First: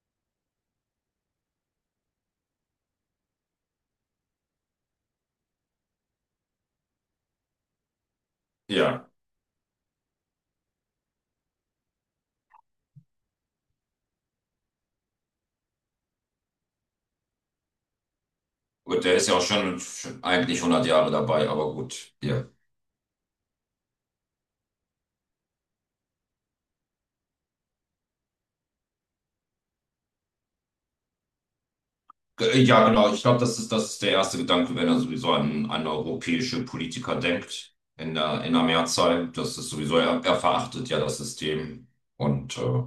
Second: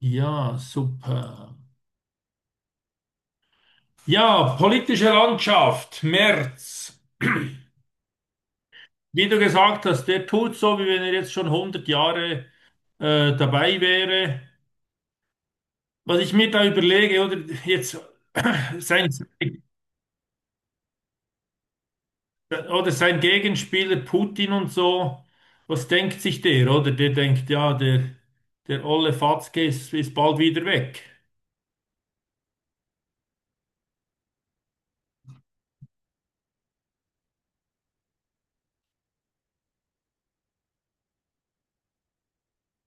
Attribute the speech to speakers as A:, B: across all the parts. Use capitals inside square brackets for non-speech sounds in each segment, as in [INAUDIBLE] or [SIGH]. A: Ja, super. Ja, politische Landschaft, Merz.
B: Ja,
A: Wie du gesagt hast, der tut so, wie wenn er jetzt schon hundert Jahre dabei wäre. Was ich mir da überlege, oder jetzt [CLEARS THROAT]
B: gut,
A: sein,
B: der ist ja auch schon eigentlich 100 Jahre dabei, aber gut.
A: oder sein Gegenspieler Putin und so, was denkt sich der, oder? Der denkt, ja, der olle Fatzke ist bald wieder weg.
B: Genau, ich glaube, das ist der erste Gedanke, wenn er sowieso an europäische Politiker denkt, in der Mehrzahl. Das ist sowieso, er verachtet ja das System. Und äh,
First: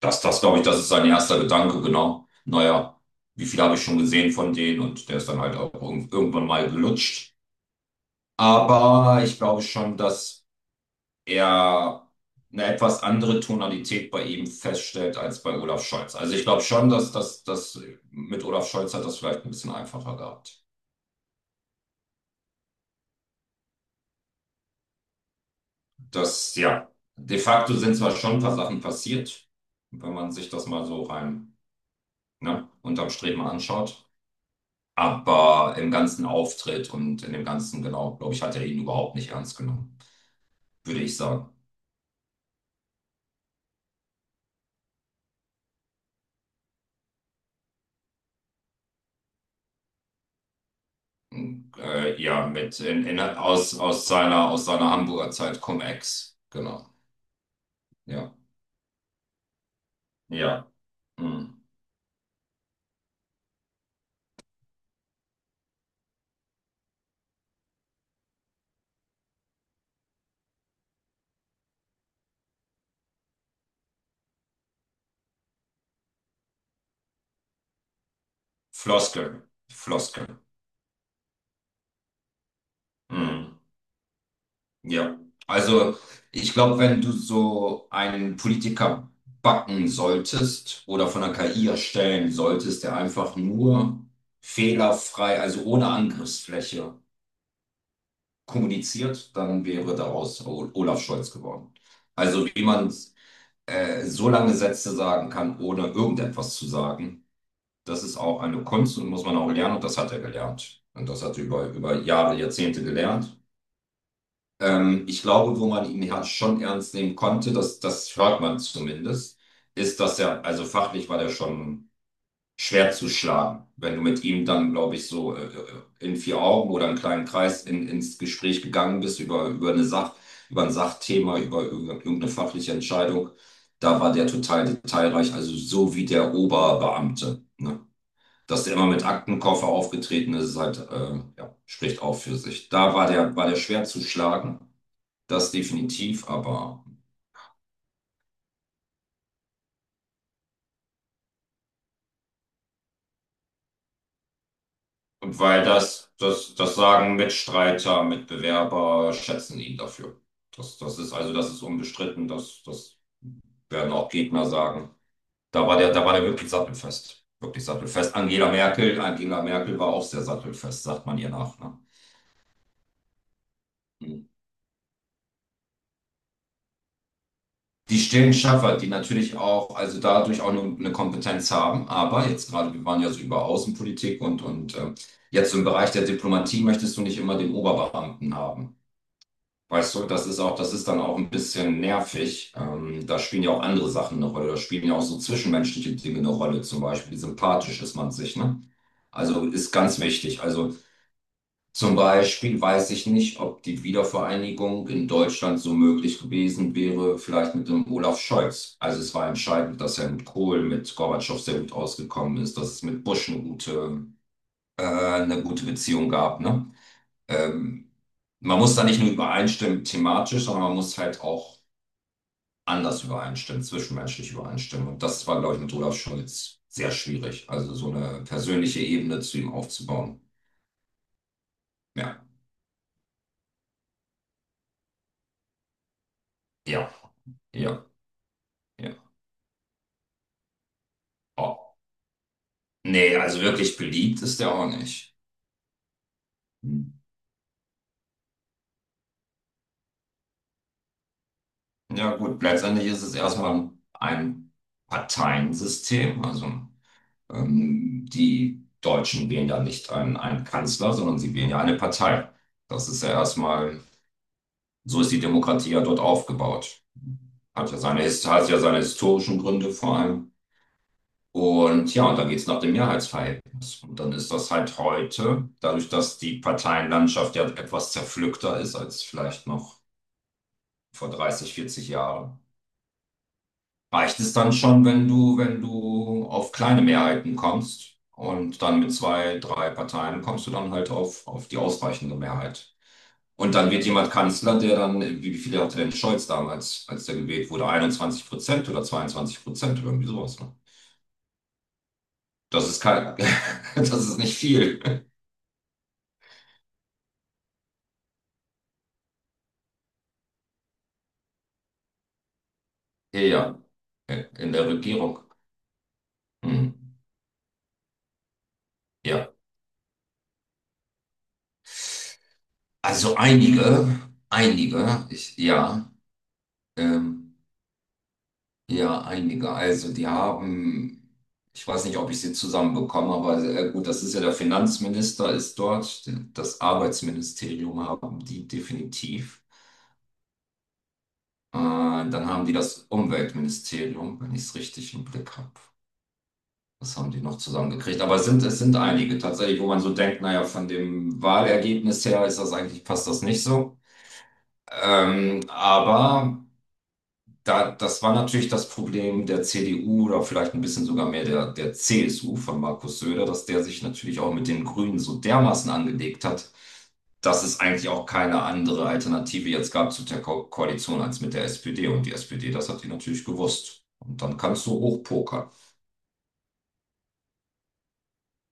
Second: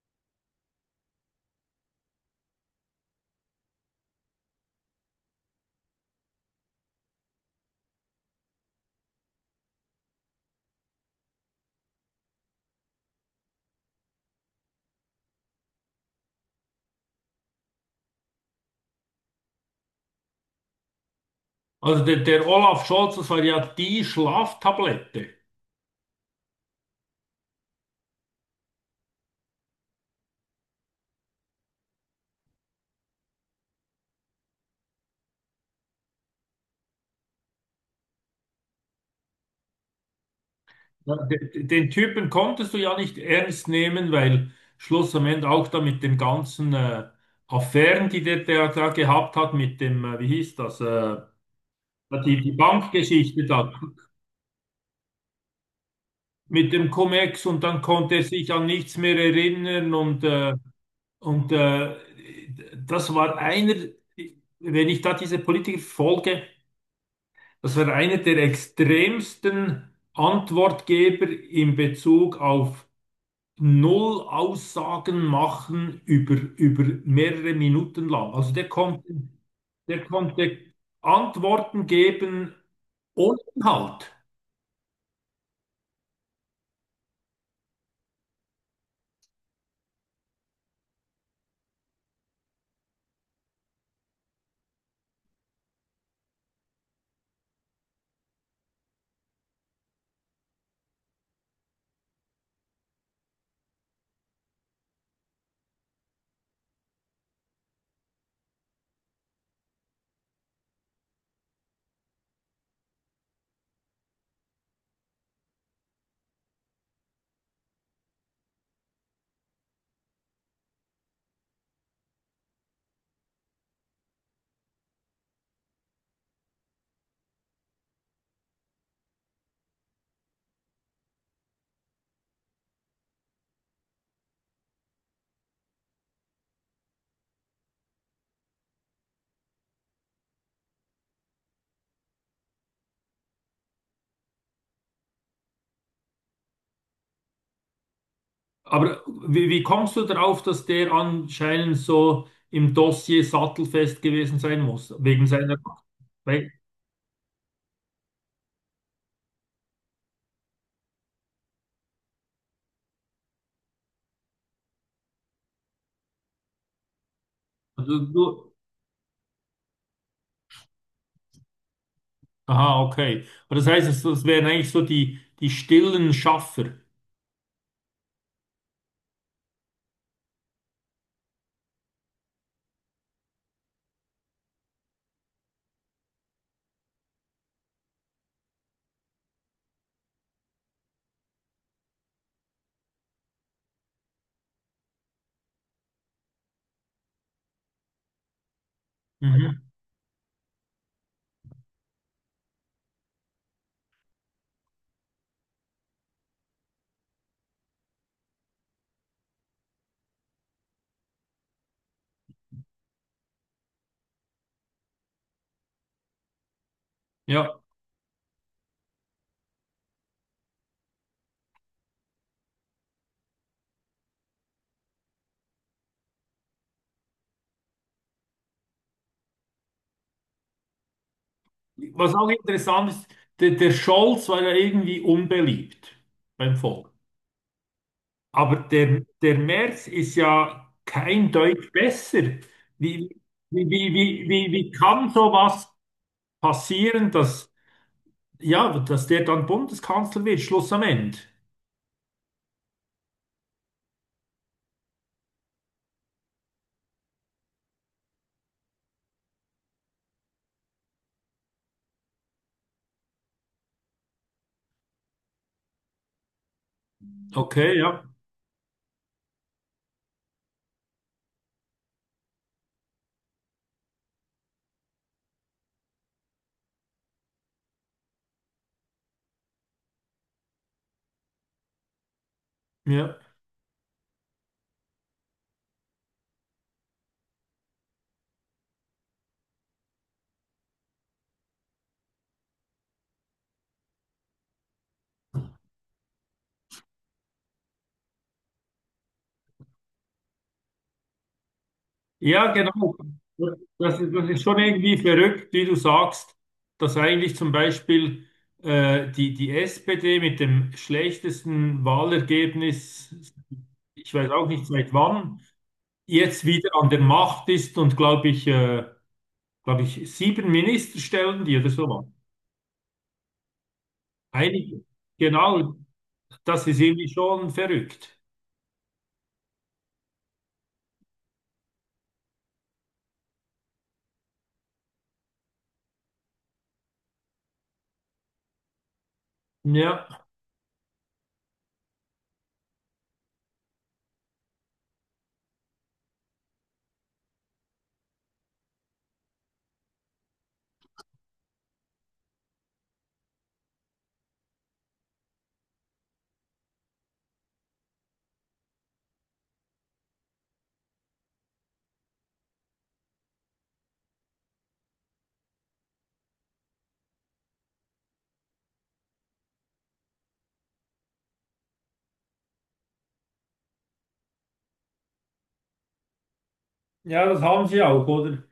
B: das glaube ich, das ist sein erster Gedanke, genau. Naja, wie viel habe ich schon gesehen von denen? Und der ist dann halt auch irgendwann mal gelutscht. Aber ich glaube schon, dass eher eine etwas andere Tonalität bei ihm feststellt als bei Olaf Scholz. Also ich glaube schon, dass mit Olaf Scholz hat das vielleicht ein bisschen einfacher gehabt.
A: Also der Olaf Scholz, das war ja die Schlaftablette.
B: Das, ja, de facto sind zwar schon ein paar Sachen passiert, wenn man sich das mal so rein, ne, unterm Strich mal anschaut. Aber im ganzen Auftritt und in dem ganzen, genau, glaube ich, hat er ihn überhaupt nicht ernst genommen, würde ich sagen.
A: Den Typen konntest du ja nicht ernst nehmen, weil Schluss am Ende auch da mit den ganzen Affären, die der da gehabt hat, mit dem, wie hieß das, die,
B: Ja,
A: die
B: mit
A: Bankgeschichte da,
B: aus aus seiner Hamburger Zeit Cum-Ex.
A: mit
B: Genau.
A: dem Cum-Ex, und dann konnte er
B: Ja.
A: sich an nichts mehr erinnern,
B: Ja.
A: und
B: Mhm.
A: das war einer, wenn ich da diese Politiker folge, das war einer der extremsten Antwortgeber in Bezug auf null Aussagen machen über, über mehrere Minuten lang. Also
B: Floskel,
A: der
B: Floskel.
A: konnte Antworten geben ohne
B: Mhm.
A: Inhalt.
B: Ja, also ich glaube, wenn du so einen Politiker backen solltest oder von der KI erstellen solltest, der einfach nur fehlerfrei, also ohne Angriffsfläche kommuniziert, dann wäre daraus Olaf Scholz geworden. Also wie man so lange Sätze sagen kann, ohne irgendetwas zu sagen, das ist auch eine Kunst und muss man auch lernen und das hat er gelernt. Und das hat er über Jahre, Jahrzehnte gelernt. Ich glaube, wo man ihn ja schon ernst nehmen konnte, das hört man zumindest, ist, dass er, also fachlich war der schon schwer zu schlagen. Wenn du mit ihm dann, glaube ich, so in vier Augen oder einen kleinen Kreis ins Gespräch gegangen bist über eine Sach, über ein Sachthema, über irgendeine fachliche Entscheidung, da war der total detailreich, also so wie der Oberbeamte. Ne? Dass der immer mit Aktenkoffer aufgetreten ist, ist halt, ja, spricht auch für sich. War der schwer zu schlagen. Das definitiv, aber
A: Aber wie kommst du darauf, dass der anscheinend so im Dossier sattelfest gewesen sein muss? Wegen seiner.
B: weil
A: weil-
B: das sagen Mitstreiter, Mitbewerber, schätzen ihn dafür. Das ist also, das ist unbestritten, das werden auch Gegner sagen. Da war der wirklich sattelfest. Wirklich
A: Also
B: sattelfest.
A: du,
B: Angela Merkel war auch sehr sattelfest, sagt man ihr nach. Ne?
A: aha, okay. Aber das heißt, das
B: Mhm.
A: wären eigentlich so die stillen Schaffer.
B: Die stillen Schaffer, die natürlich auch, also dadurch auch eine Kompetenz haben, aber jetzt gerade, wir waren ja so über Außenpolitik und jetzt im Bereich der Diplomatie möchtest du nicht immer den Oberbeamten haben. Weißt du, das ist dann auch ein bisschen nervig. Da spielen ja auch andere Sachen eine Rolle. Da spielen ja auch so zwischenmenschliche Dinge eine Rolle. Zum Beispiel, wie sympathisch ist man sich, ne? Also
A: Mhm.
B: ist ganz wichtig. Also zum Beispiel weiß ich nicht, ob die Wiedervereinigung in Deutschland so möglich gewesen wäre, vielleicht mit dem Olaf Scholz. Also es war entscheidend, dass er mit Kohl, mit Gorbatschow sehr gut ausgekommen ist, dass es mit Bush eine gute Beziehung gab, ne?
A: Ja.
B: Ähm, Man muss da nicht nur übereinstimmen thematisch, sondern man muss halt auch anders übereinstimmen, zwischenmenschlich übereinstimmen. Und das war, glaube ich, mit Olaf Scholz sehr schwierig. Also so eine persönliche Ebene zu ihm aufzubauen.
A: Was
B: Ja,
A: auch interessant ist, der Scholz war ja irgendwie unbeliebt beim Volk.
B: ja, ja,
A: Aber der,
B: ja.
A: der Merz ist ja kein
B: Oh.
A: Deut besser.
B: Nee,
A: Wie,
B: also
A: wie,
B: wirklich
A: wie,
B: beliebt
A: wie,
B: ist
A: wie
B: er auch
A: wie kann
B: nicht.
A: sowas
B: Hm.
A: passieren, dass, ja, dass der dann Bundeskanzler wird, Schluss am Ende?
B: Ja gut, letztendlich ist es erstmal ein Parteiensystem. Also die Deutschen wählen ja nicht einen Kanzler, sondern sie wählen ja eine Partei. Das ist ja erstmal. So ist die Demokratie ja dort aufgebaut. Hat
A: Okay,
B: ja
A: ja,
B: seine, hat ja seine historischen Gründe vor allem. Und ja, und dann geht es nach dem Mehrheitsverhältnis. Und dann ist das halt heute, dadurch, dass die Parteienlandschaft ja etwas zerpflückter ist als vielleicht noch vor 30, 40 Jahren,
A: ja.
B: reicht es dann schon, wenn wenn du auf kleine Mehrheiten kommst. Und dann mit zwei, drei Parteien kommst du dann halt auf die ausreichende Mehrheit. Und dann wird jemand Kanzler, der dann, wie viele hatte denn Scholz damals, als der gewählt wurde? 21% oder 22% oder irgendwie sowas. Ne?
A: Ja,
B: Das ist
A: genau.
B: kein, [LAUGHS] das ist
A: Das
B: nicht
A: ist schon irgendwie
B: viel.
A: verrückt, wie du sagst, dass eigentlich zum Beispiel die SPD mit dem schlechtesten
B: Ja,
A: Wahlergebnis,
B: ja,
A: ich weiß auch
B: in
A: nicht
B: der
A: seit
B: Regierung.
A: wann, jetzt
B: Hm.
A: wieder an der Macht ist und
B: Ja.
A: glaube ich, sieben Minister stellen die oder so was.
B: Also einige,
A: Einige. Genau,
B: ja,
A: das ist irgendwie
B: ähm,
A: schon verrückt.
B: ja, einige. Also die haben, ich weiß nicht, ob ich sie zusammenbekomme, aber gut, das ist ja der Finanzminister ist dort, das Arbeitsministerium haben die definitiv.
A: Ja,
B: Dann haben die das Umweltministerium, wenn ich es richtig im Blick habe. Das haben die noch zusammengekriegt. Aber es sind einige tatsächlich, wo man so denkt, naja, von dem Wahlergebnis her ist das eigentlich, passt das nicht so. Ähm, aber das war natürlich das Problem der CDU oder vielleicht ein bisschen sogar mehr der CSU von Markus Söder, dass der sich natürlich auch mit den Grünen so dermaßen angelegt hat, dass es eigentlich auch keine andere Alternative jetzt gab zu der Ko Koalition als mit der SPD. Und die SPD, das hat die natürlich gewusst. Und dann kannst du hochpokern.
A: ja, das haben sie auch, oder?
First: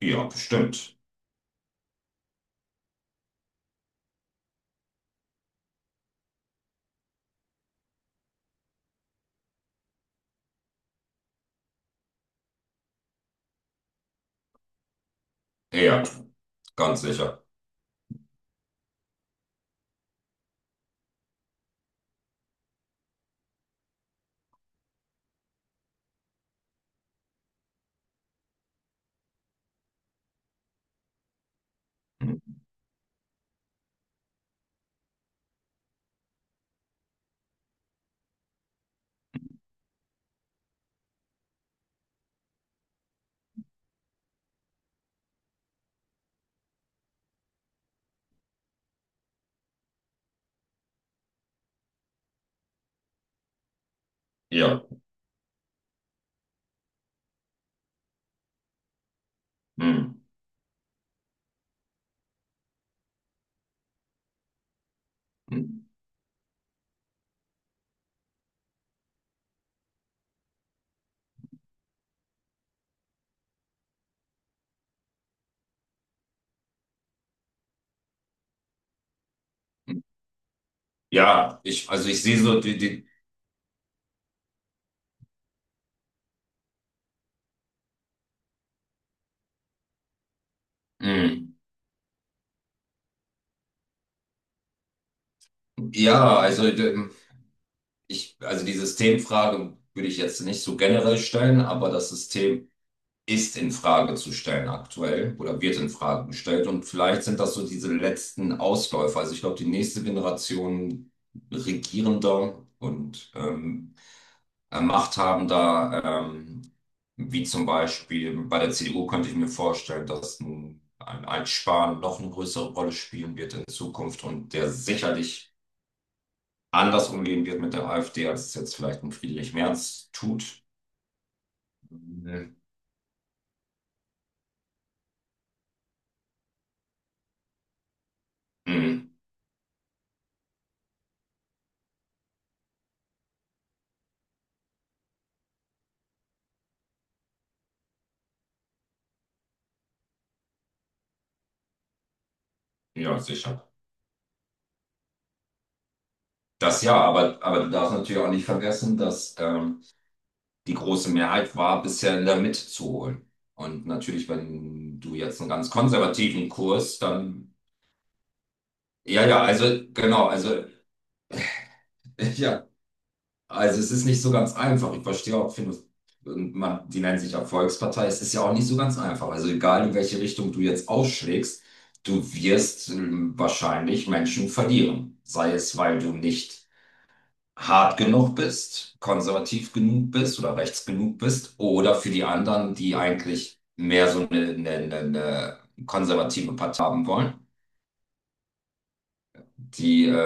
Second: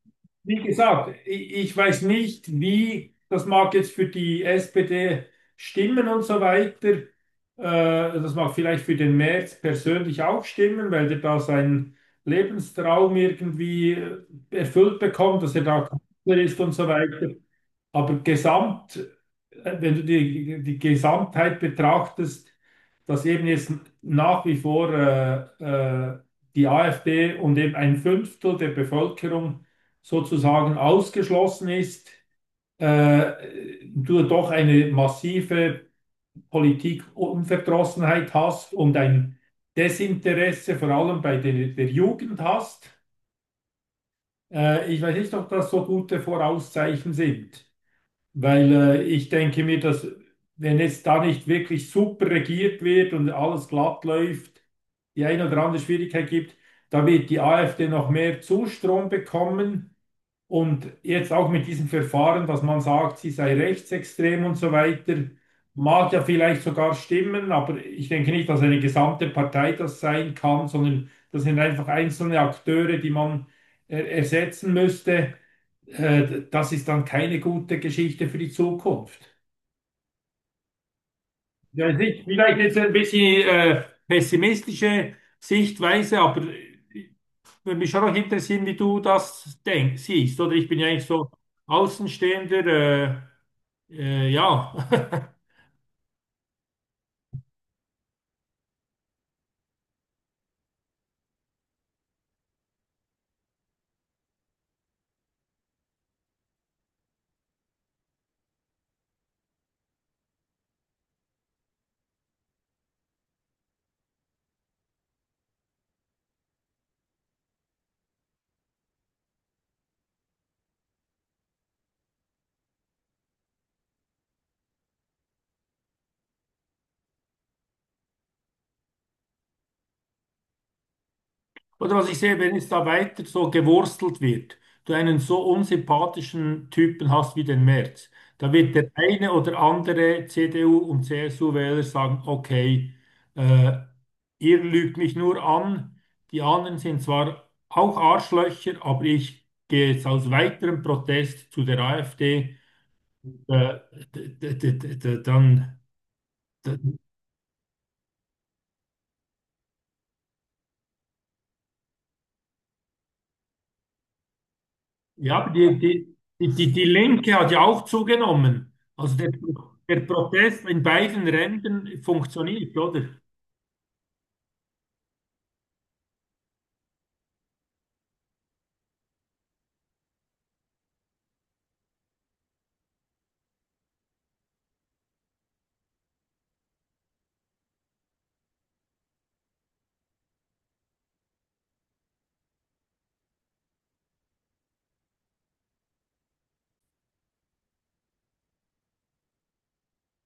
B: Ja,
A: Wie
B: bestimmt.
A: gesagt, ich weiß nicht, wie, das mag jetzt für die SPD stimmen und so weiter. Das mag vielleicht für den Merz persönlich auch stimmen, weil der da seinen Lebenstraum irgendwie erfüllt bekommt, dass er da
B: Ja,
A: Kanzler ist und so
B: ganz
A: weiter.
B: sicher.
A: Aber gesamt, wenn du die Gesamtheit betrachtest, dass eben jetzt nach wie vor die AfD und eben ein Fünftel der Bevölkerung sozusagen ausgeschlossen ist,
B: Hm.
A: du doch eine massive Politikunverdrossenheit hast und ein Desinteresse vor allem bei der Jugend hast. Ich weiß nicht, ob das so gute Vorauszeichen sind. Weil ich denke mir, dass wenn jetzt da nicht wirklich super regiert wird und alles glatt läuft,
B: Ja.
A: die eine oder andere Schwierigkeit gibt, da wird die AfD noch mehr Zustrom bekommen.
B: Hm.
A: Und jetzt auch mit diesem Verfahren, dass man sagt, sie sei rechtsextrem und so weiter,
B: Hm.
A: mag ja vielleicht sogar stimmen, aber ich denke nicht, dass eine gesamte Partei das sein kann, sondern das sind einfach einzelne Akteure, die man ersetzen müsste, das ist dann keine gute Geschichte für die Zukunft.
B: Hm. Ja,
A: Ja,
B: ich,
A: es
B: also ich
A: ist
B: sehe
A: vielleicht
B: so
A: jetzt
B: die,
A: ein
B: die,
A: bisschen pessimistische Sichtweise, aber würde mich schon noch interessieren, wie du das denkst, siehst, oder? Ich bin ja eigentlich so
B: hm.
A: Außenstehender, ja. [LAUGHS]
B: ja, also d- ich, also die Systemfrage würde ich jetzt nicht so generell stellen, aber das System ist in Frage zu stellen aktuell oder wird in Frage gestellt. Und vielleicht sind das so diese letzten Ausläufer. Also ich glaube, die nächste Generation Regierender und Machthabender, ähm, wie zum Beispiel bei der CDU, könnte ich mir vorstellen, dass ein Spahn noch eine größere Rolle spielen wird in Zukunft und der sicherlich anders umgehen wird mit der AfD, als es jetzt vielleicht ein Friedrich Merz tut.
A: Oder was ich sehe, wenn
B: Mhm.
A: es da weiter so gewurstelt wird, du einen so unsympathischen Typen hast wie den Merz, da wird der
B: Mhm.
A: eine oder andere CDU- und CSU-Wähler sagen, okay, äh, ihr lügt mich nur an, die anderen sind zwar auch Arschlöcher, aber ich gehe jetzt aus weiterem Protest zu der AfD,
B: Ja, sicher.
A: äh, dann,
B: Das ja, aber du darfst natürlich auch nicht vergessen, dass die große Mehrheit war, bisher in der Mitte zu holen. Und natürlich, wenn du jetzt
A: ja,
B: einen
A: aber
B: ganz
A: die, die, die,
B: konservativen
A: die die
B: Kurs,
A: Linke hat
B: dann,
A: ja auch zugenommen. Also der,
B: ja, also
A: der
B: genau, also
A: Protest in beiden Rändern
B: [LAUGHS] ja,
A: funktioniert, oder?
B: also es ist nicht so ganz einfach. Ich verstehe auch, finde, man, die nennen sich ja Volkspartei. Es ist ja auch nicht so ganz einfach. Also egal, in welche Richtung du jetzt ausschlägst, du wirst wahrscheinlich Menschen verlieren. Sei es, weil du nicht hart genug bist, konservativ genug bist oder rechts genug bist oder für die anderen, die eigentlich mehr so eine eine konservative Partei haben wollen, die